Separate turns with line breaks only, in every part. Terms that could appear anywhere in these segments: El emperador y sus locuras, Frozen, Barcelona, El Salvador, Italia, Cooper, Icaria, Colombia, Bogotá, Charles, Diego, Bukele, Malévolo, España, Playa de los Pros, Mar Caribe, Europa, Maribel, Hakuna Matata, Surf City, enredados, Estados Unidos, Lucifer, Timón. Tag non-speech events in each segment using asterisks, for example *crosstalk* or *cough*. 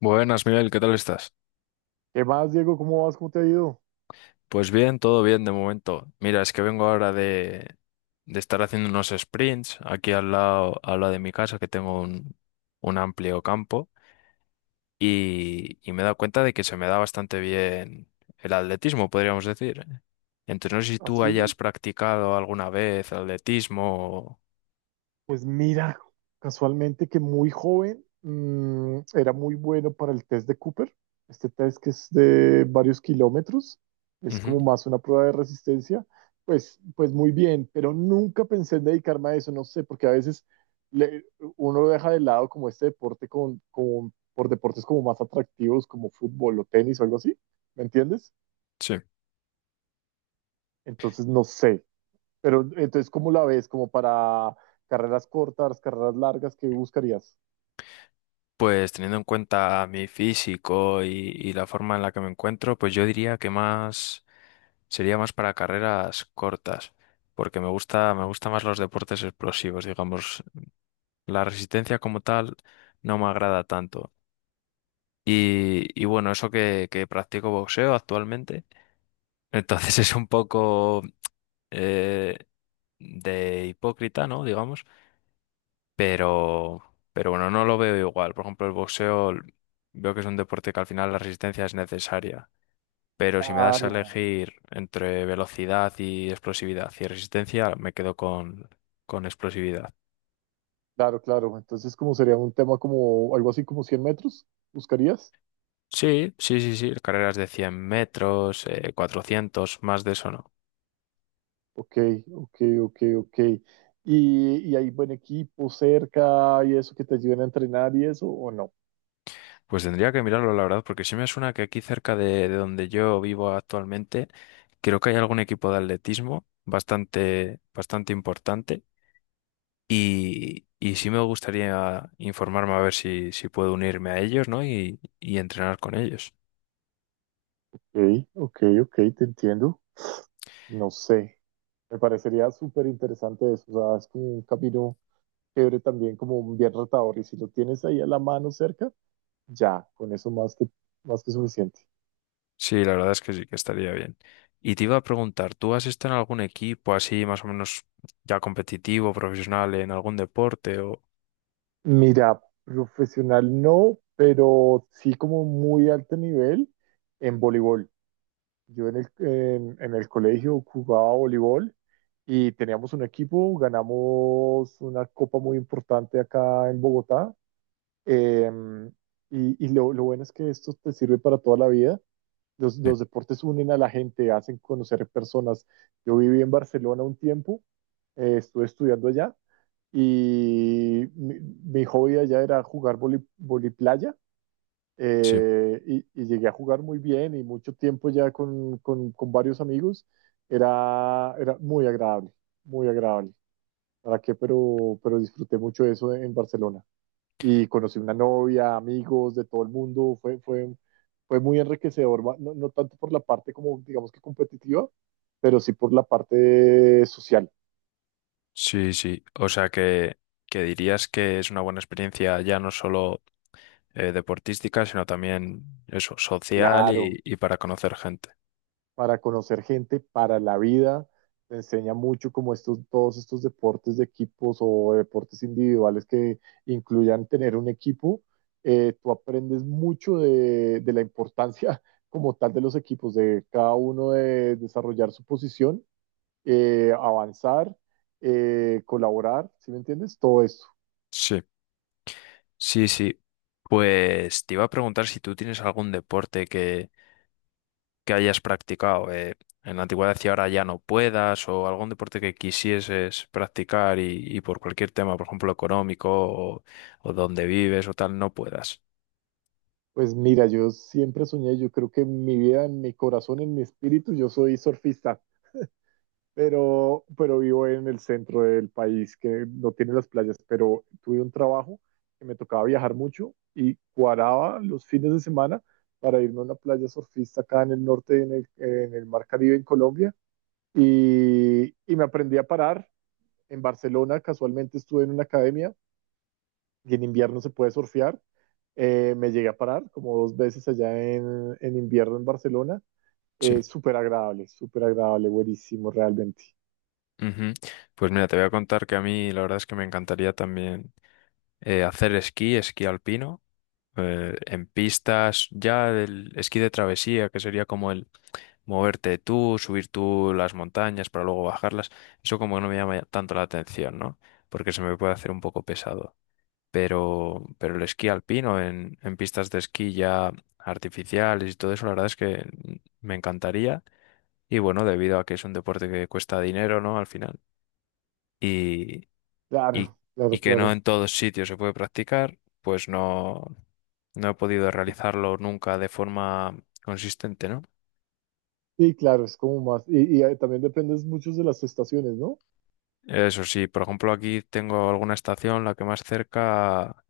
Buenas, Miguel, ¿qué tal estás?
¿Qué más, Diego? ¿Cómo vas? ¿Cómo te ha ido?
Pues bien, todo bien de momento. Mira, es que vengo ahora de estar haciendo unos sprints aquí al lado de mi casa, que tengo un amplio campo, y me he dado cuenta de que se me da bastante bien el atletismo, podríamos decir. Entonces, no sé si tú hayas
Así,
practicado alguna vez atletismo.
pues mira, casualmente que muy joven era muy bueno para el test de Cooper. Este test que es de varios kilómetros, es
Ujú.
como más una prueba de resistencia. Pues muy bien, pero nunca pensé en dedicarme a eso, no sé, porque a veces le- uno lo deja de lado como este deporte por deportes como más atractivos, como fútbol o tenis o algo así, ¿me entiendes?
Sí.
Entonces, no sé, pero entonces, ¿cómo la ves? ¿Como para carreras cortas, carreras largas? ¿Qué buscarías?
Pues teniendo en cuenta mi físico y la forma en la que me encuentro, pues yo diría que más. Sería más para carreras cortas, porque me gusta más los deportes explosivos, digamos. La resistencia como tal no me agrada tanto. Y bueno, eso que practico boxeo actualmente, entonces *laughs* es un poco eh, de hipócrita, ¿no? Digamos, pero, pero bueno, no lo veo igual. Por ejemplo, el boxeo veo que es un deporte que al final la resistencia es necesaria. Pero si me das a
Claro,
elegir entre velocidad y explosividad y resistencia, me quedo con explosividad.
claro, claro. Entonces, ¿cómo sería un tema como algo así como 100 metros? ¿Buscarías?
Sí, sí, sí, sí, carreras de 100 metros, 400, más de eso no.
Ok, ok, ok, ok. Y hay buen equipo cerca y eso que te ayuden a entrenar y eso o no?
Pues tendría que mirarlo, la verdad, porque sí me suena que aquí cerca de donde yo vivo actualmente, creo que hay algún equipo de atletismo bastante importante y sí me gustaría informarme a ver si puedo unirme a ellos, ¿no? Y entrenar con ellos.
Ok, ok, ok, te entiendo. No sé. Me parecería súper interesante eso. O sea, es como un camino chévere también, como bien retador. Y si lo tienes ahí a la mano cerca, ya, con eso más que suficiente.
Sí, la verdad es que sí, que estaría bien. Y te iba a preguntar, ¿tú has estado en algún equipo así más o menos ya competitivo, profesional, en algún deporte o...?
Mira, profesional no, pero sí como muy alto nivel en voleibol. Yo en el colegio jugaba voleibol y teníamos un equipo, ganamos una copa muy importante acá en Bogotá. em, y lo bueno es que esto te sirve para toda la vida. Los,
Sí,
los deportes unen a la gente, hacen conocer personas. Yo viví en Barcelona un tiempo, estuve estudiando allá y mi hobby allá era jugar voliplaya.
sí,
Y llegué a jugar muy bien y mucho tiempo ya con varios amigos. Era muy agradable, muy agradable. ¿Para qué? Pero disfruté mucho eso en Barcelona. Y conocí una novia, amigos de todo el mundo. Fue muy enriquecedor, no, no tanto por la parte como, digamos que competitiva, pero sí por la parte social.
sí, sí. O sea que dirías que es una buena experiencia ya no solo deportística, sino también eso, social
Claro,
y para conocer gente.
para conocer gente, para la vida. Te enseña mucho como estos, todos estos deportes de equipos o deportes individuales que incluyan tener un equipo. Tú aprendes mucho de la importancia *laughs* como tal de los equipos, de cada uno de desarrollar su posición, avanzar, colaborar, ¿sí me entiendes? Todo eso.
Sí, sí, sí. Pues te iba a preguntar si tú tienes algún deporte que hayas practicado en la antigüedad y ahora ya no puedas, o algún deporte que quisieses practicar y por cualquier tema, por ejemplo, económico o donde vives o tal, no puedas.
Pues mira, yo siempre soñé, yo creo que en mi vida, en mi corazón, en mi espíritu, yo soy surfista. Pero vivo en el centro del país que no tiene las playas, pero tuve un trabajo que me tocaba viajar mucho y cuadraba los fines de semana para irme a una playa surfista acá en el norte, en el Mar Caribe, en Colombia, y me aprendí a parar. En Barcelona casualmente estuve en una academia y en invierno se puede surfear. Me llegué a parar como dos veces allá en invierno en Barcelona.
Sí.
Súper agradable, buenísimo realmente.
Ujú. Pues mira, te voy a contar que a mí la verdad es que me encantaría también hacer esquí, esquí alpino, en pistas, ya el esquí de travesía, que sería como el moverte tú, subir tú las montañas para luego bajarlas, eso como que no me llama tanto la atención, ¿no? Porque se me puede hacer un poco pesado. Pero el esquí alpino en pistas de esquí ya artificiales y todo eso, la verdad es que me encantaría. Y bueno, debido a que es un deporte que cuesta dinero, ¿no? Al final. Y, y,
Claro, claro,
y que no
claro.
en todos sitios se puede practicar, pues no, no he podido realizarlo nunca de forma consistente, ¿no?
Y claro, es como también dependes mucho de las estaciones, ¿no?
Eso sí, por ejemplo, aquí tengo alguna estación, la que más cerca,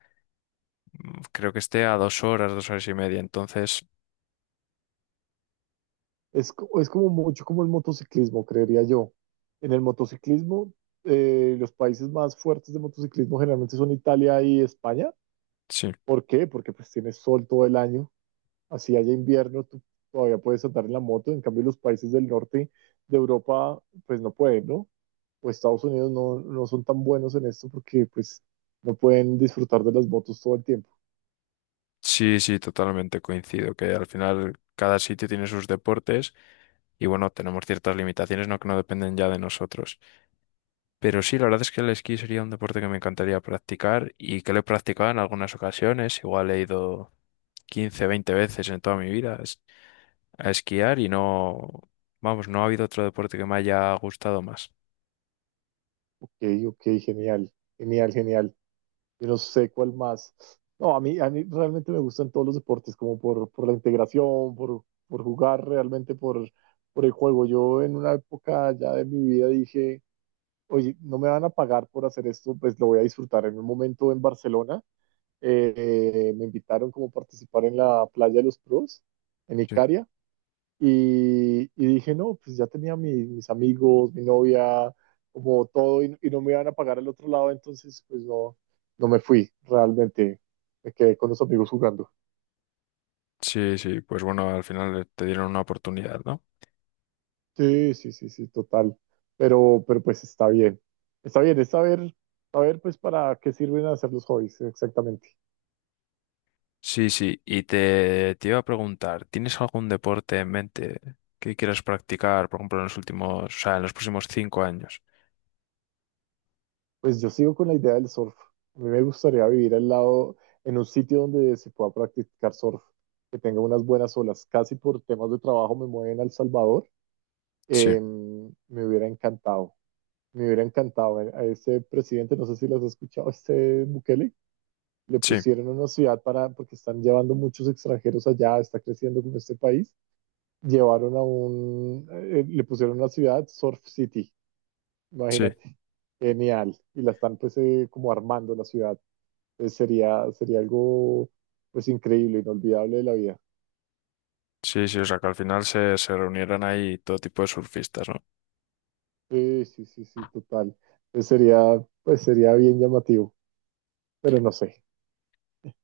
creo que esté a 2 horas, 2 horas y media. Entonces,
Es, es como mucho como el motociclismo, creería yo. En el motociclismo, los países más fuertes de motociclismo generalmente son Italia y España.
sí.
¿Por qué? Porque pues tienes sol todo el año, así haya invierno, tú todavía puedes andar en la moto. En cambio, los países del norte de Europa, pues no pueden, ¿no? O Estados Unidos no, no son tan buenos en esto porque pues no pueden disfrutar de las motos todo el tiempo.
Sí, sí, totalmente coincido, que al final cada sitio tiene sus deportes y bueno, tenemos ciertas limitaciones, ¿no? Que no dependen ya de nosotros. Pero sí, la verdad es que el esquí sería un deporte que me encantaría practicar y que lo he practicado en algunas ocasiones, igual he ido 15, 20 veces en toda mi vida a esquiar y no, vamos, no ha habido otro deporte que me haya gustado más.
Ok, ok, genial, genial, genial. Yo no sé cuál más. No, a mí realmente me gustan todos los deportes, como por la integración, por jugar realmente, por el juego. Yo en una época ya de mi vida dije, oye, no me van a pagar por hacer esto, pues lo voy a disfrutar. En un momento en Barcelona me invitaron como a participar en la Playa de los Pros, en
Sí,
Icaria y dije, no, pues ya tenía mis amigos, mi novia, como todo, y no me iban a pagar al otro lado, entonces pues no, no me fui realmente. Me quedé con los amigos jugando.
sí, sí, pues bueno, al final te dieron una oportunidad, ¿no?
Sí, sí, sí, sí, total. Pero pues está bien. Está bien, es saber, saber pues para qué sirven hacer los hobbies, exactamente.
Sí, sí, y te iba a preguntar, ¿tienes algún deporte en mente que quieras practicar, por ejemplo, en los últimos, o sea, en los próximos cinco años?
Pues yo sigo con la idea del surf. A mí me gustaría vivir al lado, en un sitio donde se pueda practicar surf, que tenga unas buenas olas. Casi por temas de trabajo me mueven a El Salvador.
Sí,
Me hubiera encantado, me hubiera encantado. A ese presidente, no sé si lo has escuchado, este Bukele, le
sí,
pusieron una ciudad para, porque están llevando muchos extranjeros allá, está creciendo como este país. Llevaron a un, le pusieron una ciudad, Surf City,
sí,
imagínate, genial. Y la están pues como armando la ciudad. Entonces, sería, sería algo pues increíble, inolvidable de la vida.
sí, sí, o sea, que al final se, se reunieran ahí todo tipo de surfistas, ¿no?
Sí, sí, sí, sí, total. Entonces, sería, pues sería bien llamativo, pero no sé.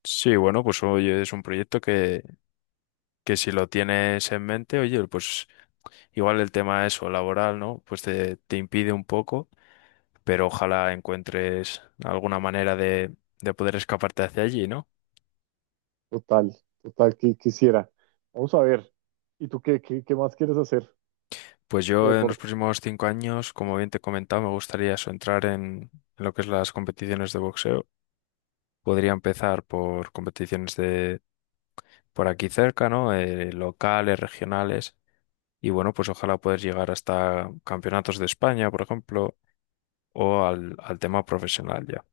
Sí, bueno, pues oye, es un proyecto que si lo tienes en mente, oye, pues igual el tema eso, laboral, ¿no? Pues te impide un poco, pero ojalá encuentres alguna manera de poder escaparte hacia allí, ¿no?
Total, total, que quisiera. Vamos a ver. ¿Y tú qué, qué, qué más quieres hacer
Pues
de
yo en los
deporte?
próximos 5 años, como bien te he comentado, me gustaría eso, entrar en, lo que es las competiciones de boxeo. Podría empezar por competiciones de por aquí cerca, ¿no? Locales, regionales. Y bueno, pues ojalá poder llegar hasta campeonatos de España, por ejemplo, o al tema profesional ya.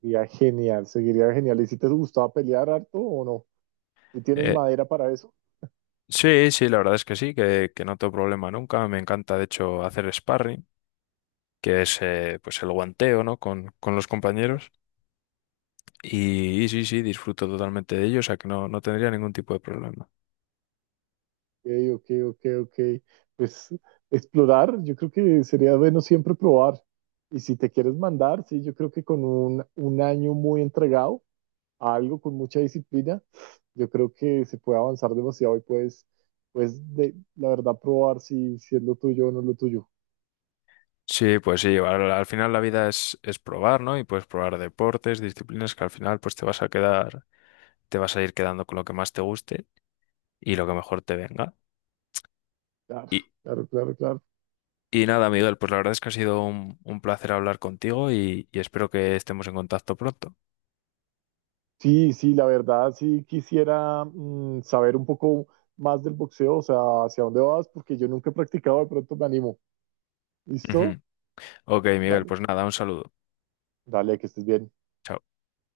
Sería genial, seguiría genial. ¿Y si te gustaba pelear harto o no? ¿Y tienes
Eh,
madera para eso?
sí, sí, la verdad es que sí, que no tengo problema nunca. Me encanta, de hecho, hacer sparring, que es pues el guanteo, ¿no? Con los compañeros. Y sí, sí, disfruto totalmente de ello, o sea que no, no tendría ningún tipo de problema.
Ok, ok, ok, ok. Pues explorar, yo creo que sería bueno siempre probar. Y si te quieres mandar, sí, yo creo que con un año muy entregado a algo con mucha disciplina, yo creo que se puede avanzar demasiado y puedes, pues, de, la verdad, probar si, si es lo tuyo o no es lo tuyo.
Sí, pues sí, al final la vida es probar, ¿no? Y puedes probar deportes, disciplinas que al final pues te vas a quedar, te vas a ir quedando con lo que más te guste y lo que mejor te venga.
Claro,
Y,
claro, claro, claro.
y nada, Miguel, pues la verdad es que ha sido un placer hablar contigo y espero que estemos en contacto pronto.
Sí, sí, la verdad, sí quisiera saber un poco más del boxeo, o sea, hacia dónde vas, porque yo nunca he practicado, de pronto me animo. ¿Listo?
Ujú. Ok, Miguel,
Dale.
pues nada, un saludo.
Dale, que estés bien.
Chao.